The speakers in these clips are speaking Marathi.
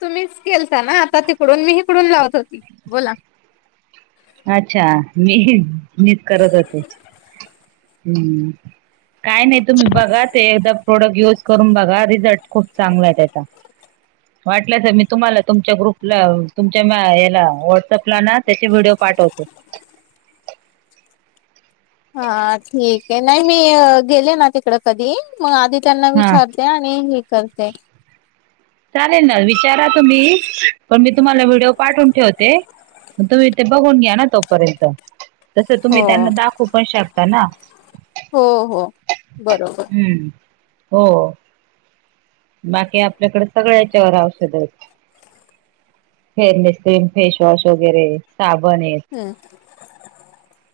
तुम्हीच केलता ना आता तिकडून मी हिकडून लावत होती बोला? अच्छा! मी मीच करत होते काय नाही तुम्ही बघा ते एकदा प्रोडक्ट युज करून बघा रिझल्ट खूप चांगला आहे त्याचा. वाट. मी तुम्हाला तुमच्या ग्रुपला तुमच्या याला व्हॉट्सअपला ना त्याचे व्हिडिओ पाठवतो. हा ठीक आहे नाही मी गेले ना तिकड कधी मग आधी त्यांना हा विचारतोय. ते आणि हे करते चालेल ना विचारा तुम्ही पण मी तुम्हाला व्हिडिओ पाठवून ठेवते मग तुम्ही ते बघून घ्या ना तोपर्यंत. तसं तुम्ही हो त्यांना दाखवू पण शकता ना? हो हो बरोबर हम्म हो बाकी आपल्याकडे सगळ्या याच्यावर औषध आहेत. फेअरनेस क्रीम फेशवॉश वगैरे साबण आहेत? हम्म.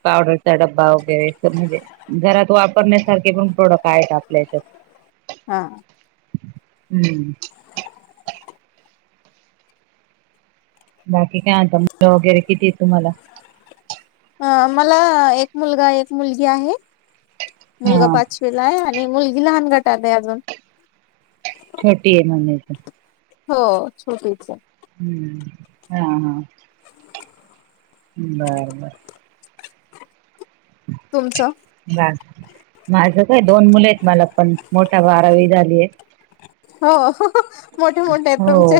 पावडरचा डब्बा वगैरे तर म्हणजे घरात वापरण्यासारखे पण प्रोडक्ट आहेत आपल्या हच्यात? हा. हम्म. बाकी काय म्हत मुलं वगैरे किती य तुम्हाला? अ मला एक मुलगा एक मुलगी आहे. मुलगा हा. पाचवीला आहे आणि मुलगी लहान गटात आहे अजून छोटी आहे म हो छोटीच आहे आहे. हम्म हा हा. नाय नाय. तुमचं? बा माझं काय दोन मुले आहेत मला पण. मोठा बारावी झालीय. हो. मोठे मोठे आहेत हो तुमचे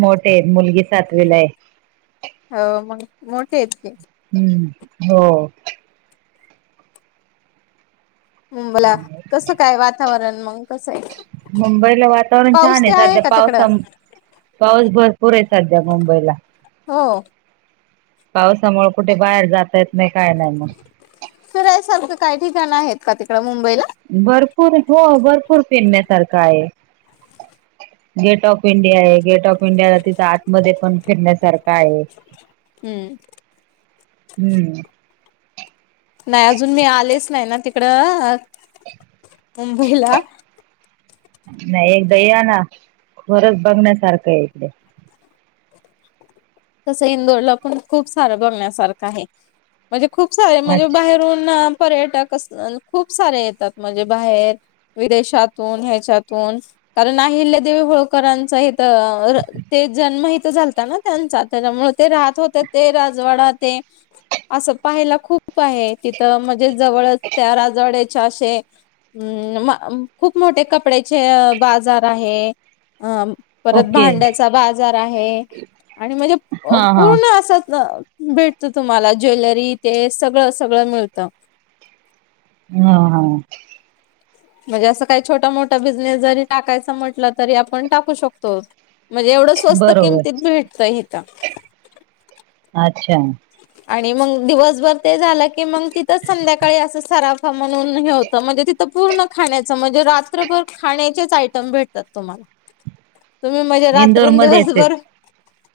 मोठेत. मुलगी सातवीला आहे. हो, मग मोठेत की. हं. हो. अं बोला, कसं काय वातावरण मग कसं आहे? मुंबईला वातावरण पाऊस छान ते आहे. सध्या का तिकडं पावसा पाऊस भरपूर आहे सध्या मुंबईला. हो. पावसामुळे कुठे बाहेर जात येत नाही. काय नाही मग. फिरायसारखं काही ठिकाण आहेत का तिकडं मुंबईला? भरपूर. हो, भरपूर पिरण्यासारखा आहे. गेट ऑफ इंडिया आहे. गेट ऑफ इंडियाला तिथं आतमध्ये पण फिरण्यासारख आहे. हं. हं. नाही अजून मी आलेच नाही ना तिकड मुंबईला. नाही एकदा या ना. खरंच बघण्यासारखंये इकडे. तसं इंदोरला पण खूप सारं आहे. म्हणजे खूप सारं म्हणजे अच्छा बाहेरून पर्यटक अस खूप सारे येतात. म्हणजे बाहेर विदेशातून ह्याच्यातून. कारण अहिल्यादेवी होळकरांच इथ ते जन्म हितं झालता ना त्यांचा. त्याच्यामुळे ते राहत होते ते राजवाडा ते असं पाहायला खूप आहे इथे. त म्हणजे जवळच त्या राजवाड्याच्या असे अं म खूप मोठे कपड्याचे बाजार आहे. अं परत ओके भांड्याचा बाजार आहे. आणि म्हणजे अ हा हा पूर्ण अस अ भेटतं तुम्हाला. ज्वेलरी ते सगळं सगळं मिळतं. हं हं. म्हणजे असं काही छोटा मोठा बिझनेस जरी टाकायचा म्हटलं तरी आपण टाकू शकतो. म्हणजे एवढं स्वस्त बरोबर किमतीत भेटतं हितं. अच्छा! आणि मग दिवसभर ते झालं की मग तिथंच संध्याकाळी असं सराव म्हणून हे होतं. म्हणजे तिथं पूर्ण खाण्याचं, म्हणजे रात्रभर खाण्याचेच आयटम भेटतात तुम्हाला. [inaudible] तुम्ही म्हणजे इंदोर मध्येच आहे रात्रंदिवसभर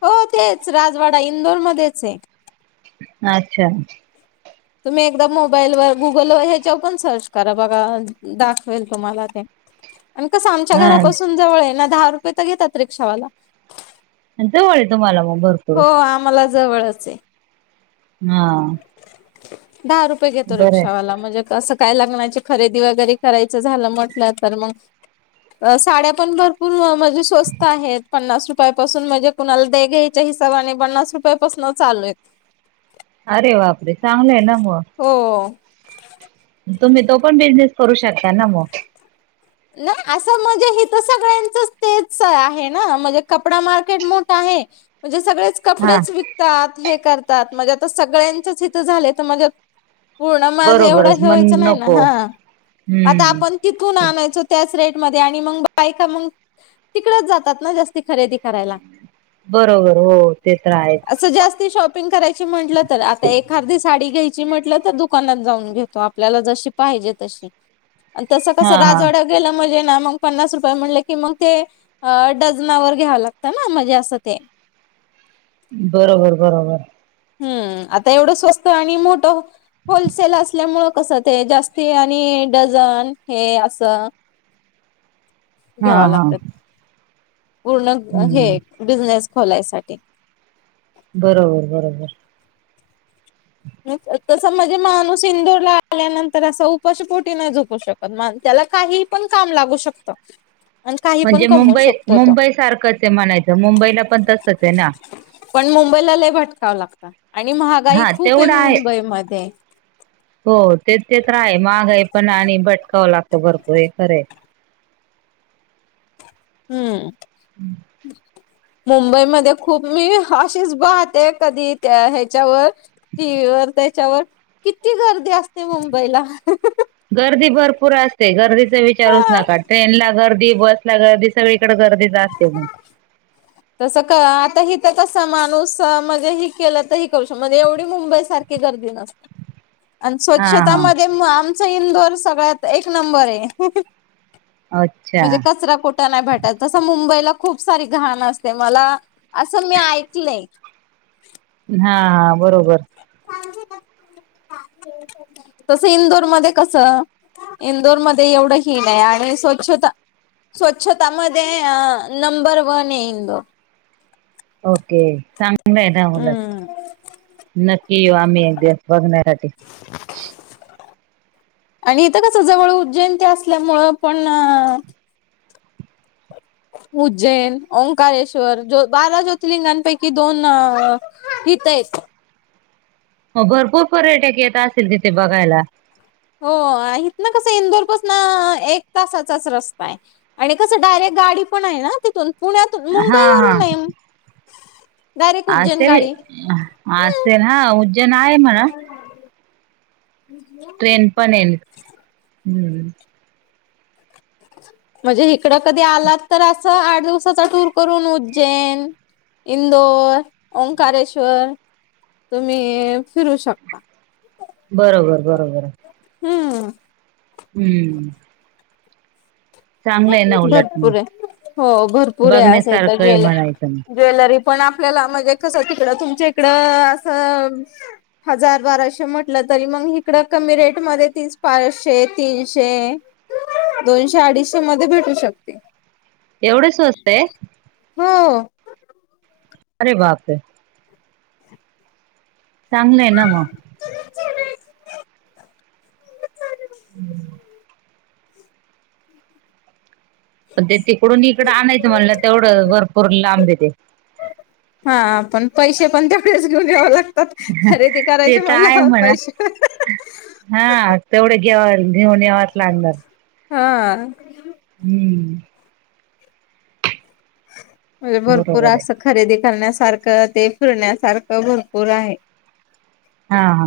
हो तेच. राजवाडा इंदोरमध्येचये. अच्छा! तुम्ही एकदा मोबाईल व गुगलवर ह्याच्यावर पण सर्च करा बघा. दाखवेल तुम्हाला ते. आणि कसं आमच्या हा घरापासून जवळ आहे ना. दहा रुपये तर घेतात रिक्षावाला. अन जवळे तुम्हाला मग भरपूर. हा आम्हाला जवळचये. हां. दहा रुपये घेतो आहे रिक्षावाला. म्हणजे कसं काय लग्नाची खरेदी, वगैरे करायचं झालं, म्हटलं तर मंग अ साड्या पण भरपूर, म्हजे स्वस्त आहेत, पन्नास रुपयापासून म्हजे कुणाल द्याय-घ्यायच्या हिसाबाने, पन्नास रुपयापासनं चालुयेत अरे बापरे, चांगलंय ना, म. हो. तुम्ही, तो पण बिझनेस करू शकता ना, म? ना, असं म्हणजे, हितं सगळ्यांचच तेच आहे ना, म्हनजे कपडा मार्केट मोठ् आहे. म्हनजे सगळेच हा कपडेच विकतात, हे करतात, म्हणजे आता सगळ्यांच्याच, इथं झाले त, म्हणजे हो ना, माझं एवढं बरोबरच हेे मण व्हायचं नाई ना, नको हां आता हम्म आपण तिथून आणाय चो, त्याच रेटमधे, आणी मंग बायका मंग तिकडंच जातात ना, जास्ती खरेदी करायला. बरोबर हो, ते तर हाये. असं जास्ती शॉपिंग करायची म्हंटलं तर, आता एकार्दी साडी घ्यायची, म्हटलं तर दुकानात जाऊन घेतो, आप ल्याला जशी पाहिजे, तशी अन् हा तस-कसं रा हा तिथं गेलं म्हणजे ना, मंग ते पन्नास रुपये म्हटले की, मंग ते अ डझनावर घ्यावं लागतं ना, म्हणजे असं ते. बरोबर बरोबर. हम्म, आता एवढं स्वस्त, आणि मोठं होलसेल असल्यामुळ, कसं ते जास्ती आणि डझन, हे असं [inaudible] हा घ्यावा हा लागत्यात, पूर्ण हे हम्म बिझनेस खोलायसाठी. बरोबर, बरोबर. तस म्हणजे, माणूस इंदूरला आल्यानंतर, असं उपाशीपोटी नाय झोपू शक् पण, मंग त्याला काही, पण काम लागू शकतं. आणि काही पण म्हणजे कमवू मुंबई, शकतो तो मुंबई सारखंच ये म्हणायचं, मुंबईला पण तसंच ना. पण मुंबईला, लई भटकावं लागत, आणि महागाई हा खूपे तेवढं आहे मुंबईमध्ये. हो, ते ते तर आहे, महागाई पण, आणि भटकावं लागतं भरपूर, हे खरय. हम्म. हम्. [inaudible] मुंबईमध्ये खूप, मी अशीच पाहते, कधी त्या ह्याच्यावर टी व्ही वर, त्याच्यावर, किती गर्दी असते, मुंबईला हं हं हं. गर्दी भरपूर असते, गर्दीच विचारुच हा नका, ट्रेनला गर्दी, बसला गर्दी सगळीकडं गर्दीच, असते म [inaudible] तसं क अ, आता हितं कसं, माणूस म्हजे ही केलं त, ही करू शक म्हणजे, एवढी मुंबई सारख् की गर्दी नस् [inaudible] अन् स्वच्छता हा मध्ये, म आमचं इंदोर सगळ्यात, एक नंबरे ये. अच्छा म्हजे कचरा कुटं नाय भेटायचा, तसा मुंबईला खूप सारी घाणं असते, मला असं मी ऐकलंय. हां हां बरोबर. [inaudible] तस इंदोर मध्ये, कसं इंदोरमध्ये एवढं हीण आहे आणि स्वच्छता स्वच्छता मध्ये अ नंबर वन आहे इंदोर. ओके. चांग ल आहे ना उलट हम्म नक्की येऊ आम्ही एक दिवस बघण्यासाठी. आणि इथं कस जवळ उज्जैन ते असल्यामुळं पण उज्जैन, ओंकारेश्वर, ज्यो बारा ज्योतिर्लिंगांपैकी दोन इथं आहेत. म भरपूर पर्यटक येत असतील तिथे बघायला. हो हिथंन कसं इंदोरपसन एक तासाचाच रस्ता आहे. आणि कसं डायरेक्ट गाडी पण आहे ना तिथून पुण्यातून हा मुंबई वरून नाही. असे अहं हम्म. असेल हा उज्जैन आहे म्हणा. [unintelligible] ट्रेन पण येन हम्म. म्हणजे हिकडं कधी आला तर असं आठ दिवसाचा टूर करून उज्जैन इंदोर, ओंकारेश्वर तुम्ही फिरू शकता. बरोबर बरोबर आहे. हम्म. हम्म. चांगलं आहे ना उलट मग भरपूर आहे. हो भरपूर आहे असं इथं बघण्यासारखं आहे ज्वेलर म्हणायचं मग ज्वेलरी पण आपल्याला म्हणजे कसं तिकडं तुमच्या इकडं असं हजार बाराशे म्हटलं तरी मग हिकडं कमी रेटमध्ये तीच पाचशे तीनशे दोनशे, अडीचशे मध्ये भेटू शकते. एवढं स्वस्त आहे. हो. अरे बापरे. चांगलंय ना मग. पण ते तिकडून इकडं आणायचं म्हणल तेवढं भरपूर लांबय ते. हा पण पैसे पण तेवढेच घेऊन याव लाग तात. खरेदी ते करायची तर आहे म्हणल्यावर म्हणा पैसे तर हा तेवढे घेवन घेऊन यावच लागणार. हा. हम्म. म्हणजे भरपूर बरोबर आहे असं खरेदी करण्यासारखं ते फिरण्यासारखं भरपूर आहे. हा हा.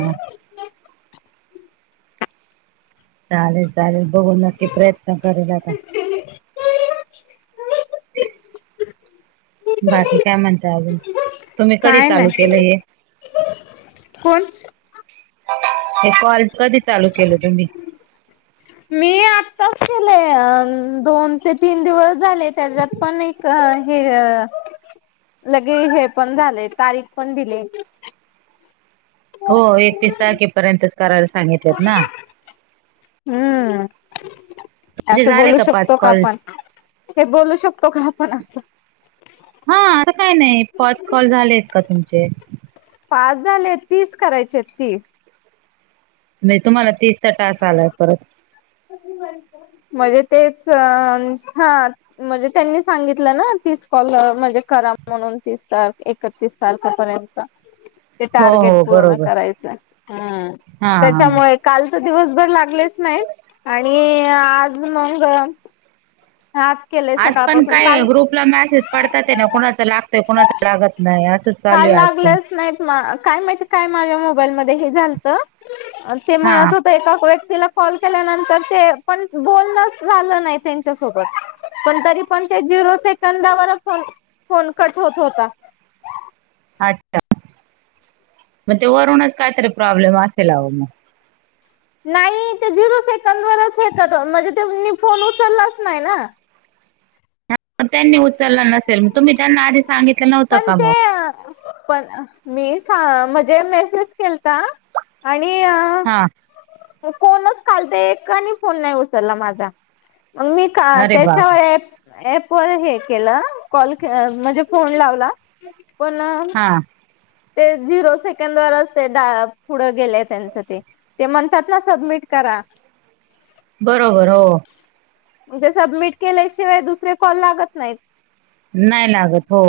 चालेल चालेल बघू नक्की प्रयत्न करेल आता. [unintelligible] बाकी काय म्हणताय अजून, तुम्ही कधी काय चालू नाही केलं हे? कोण? हे कॉल कधी चालू केलं तुम्ही? मी आत्ताच केलय. अ दोन ते तीन दिवस झाले त्याच्यात पण एक च हे लगे हे पण झालय तारीख पण दिलेय. हो एकतीस तारखेपर्यंतच करायला सांगितलेत ना. हम्म. तुमचे असं झाले बोलू पाच शकतो का कॉल आपण? हे काय बोलू शकतो का आपण असं? हा आता काही नाही पाच कॉल झालेत का तुमचे? पाच झाले तीस करायचे तीस. नाही तुम्हाला तिसचा टास्क आलाय परत. म्हणजे तेच म्हणजे त्यांनी सांगितलं ना तीस कॉल अं म्हणजे करा म्हणून तीस, एकतीस तारखेपर्यंत. [inaudible] ते टार्गेट हो पूर्ण बरोबर करायचं हम् हा हा त्याच्यामुळे काल तर दिवसभर लागलेच नाहीत आणि आज मगं आज आज पण काय काल ग्रुपला मेसेज पडतात आहे ना, कुणाचा लागतोय कुणाचा लागत नाही असंच चालू आहे आज पण, म काय माहिती काय माझ्या मोबाईलमध्ये हे झालत आणि ते हा म्हणत होत ते एका व्यक्तीला कॉल केल्यानंतर ते पण बोलणचं झालं नाही ते च्या सोबत, पण तरी पण ते झिरो सेकंदावर फोन फोन कट होत होता. अच्छा मग ते वरूनच कायतरी प्रॉब्लेम असेल आहो मग, नाही ते झिरो सेकंदवरच हे कट होत, म्हणजे तेनी फोन उचललाच नाही ना. त्यांनी उचलला नसेल मग तुम्ही त्यांना आधी सांगित पण ते अं पण मी सा म्हणजे मेसेज केलता आणि आ हां कोणच काल ते एकांनी फोन नाही उचलला माझा मग मी का अरे बाप त्याच्यावर ॲप ॲपवर हे केलं कॉल म्हणजे फोन लावला. पण अं हा ते झिरो सेकंदवरच ते दा पुढं गेले त्यांच ते, ते म्हणतात ना सबमिट करा. बरोबर हो मग ते सबमिट केल्याशिवाय दुसरे कॉल लागत नाहीत. नाही लागत हो.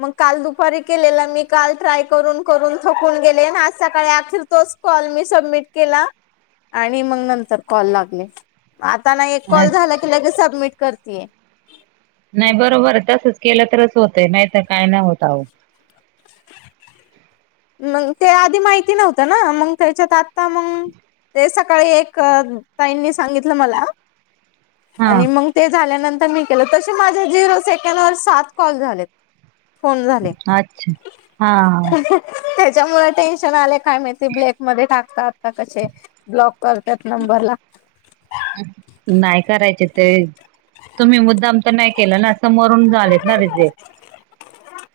मग काल दुपारी केलेला मी, काल ट्राय करून करून थकून गेले ना आज सकाळी अखेर तोच कॉल मी सबमिट केला, आणि मग नंतर कॉल लागले. आता ना, एक कॉल झाला अच्छा की लगेच सबमिट करतीये. नाही बरोबर आहे तसच केलं तरच होतय, नाहीतर काय नाही होत आहो. मग ते आधी माहिती नव्हतं ना मग त्याच्यात आता मग ते सकाळी एक अं ताईंनी सांगितलं मला हा आणि म ते झाल्यानंतर मी केलं, तसे माझ्या झिरो सेकंड वर सात कॉल झालेत. फोन झाले अच्छा हा [inaudible] त्याच्यामुळं टेन्शन आलय काय माहित. ते ब्लॅक मध्ये टाकतात का कसे ब्लॉक करत्यात नंबर ला. नाही करायचे ते तुम्ही मुद् त्यांना हे केलं ना समोरून झालेत ना रिजेक्ट.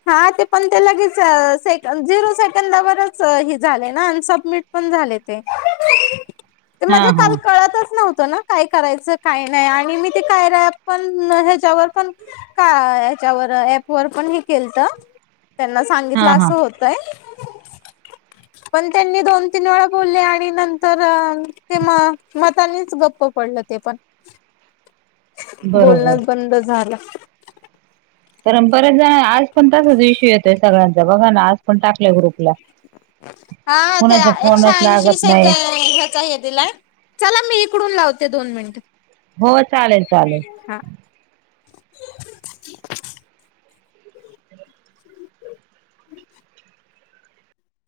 हा ते पण ते लगेच सेकंद झिरो सेकंदावरच हे झाले ना आणि सबमिट पण झाले ते हा म्हणजे हा काल कळतच नव्ह तं ना, काय करायचं, काय नाही आणि मी ते कायराय अँप पण ह्याच्यावर पण का याच्यावर ॲप वर पण हे केलतं त्यांना हा सांगितलं हा असं होतंय. पण तेनी दोन, तीन वेळा बोलले आणि नंतर अं म मताांनीच गप्प पडलं. ते पण [inaudible] बरोबर बोलणच बंद झालं. परत [unintelligible] आज पण तसाच इशू येतोय सगळ्यांचा बघा ना आज पण टाकलाय ग्रुपला. हा ते कुणाचा एकशे फोनच ऐंशीे लागत नाही सेकंद हेचां हे दिलाय. चला मी इकडून लावते दोन मिनिटं हो चालेल चालेल.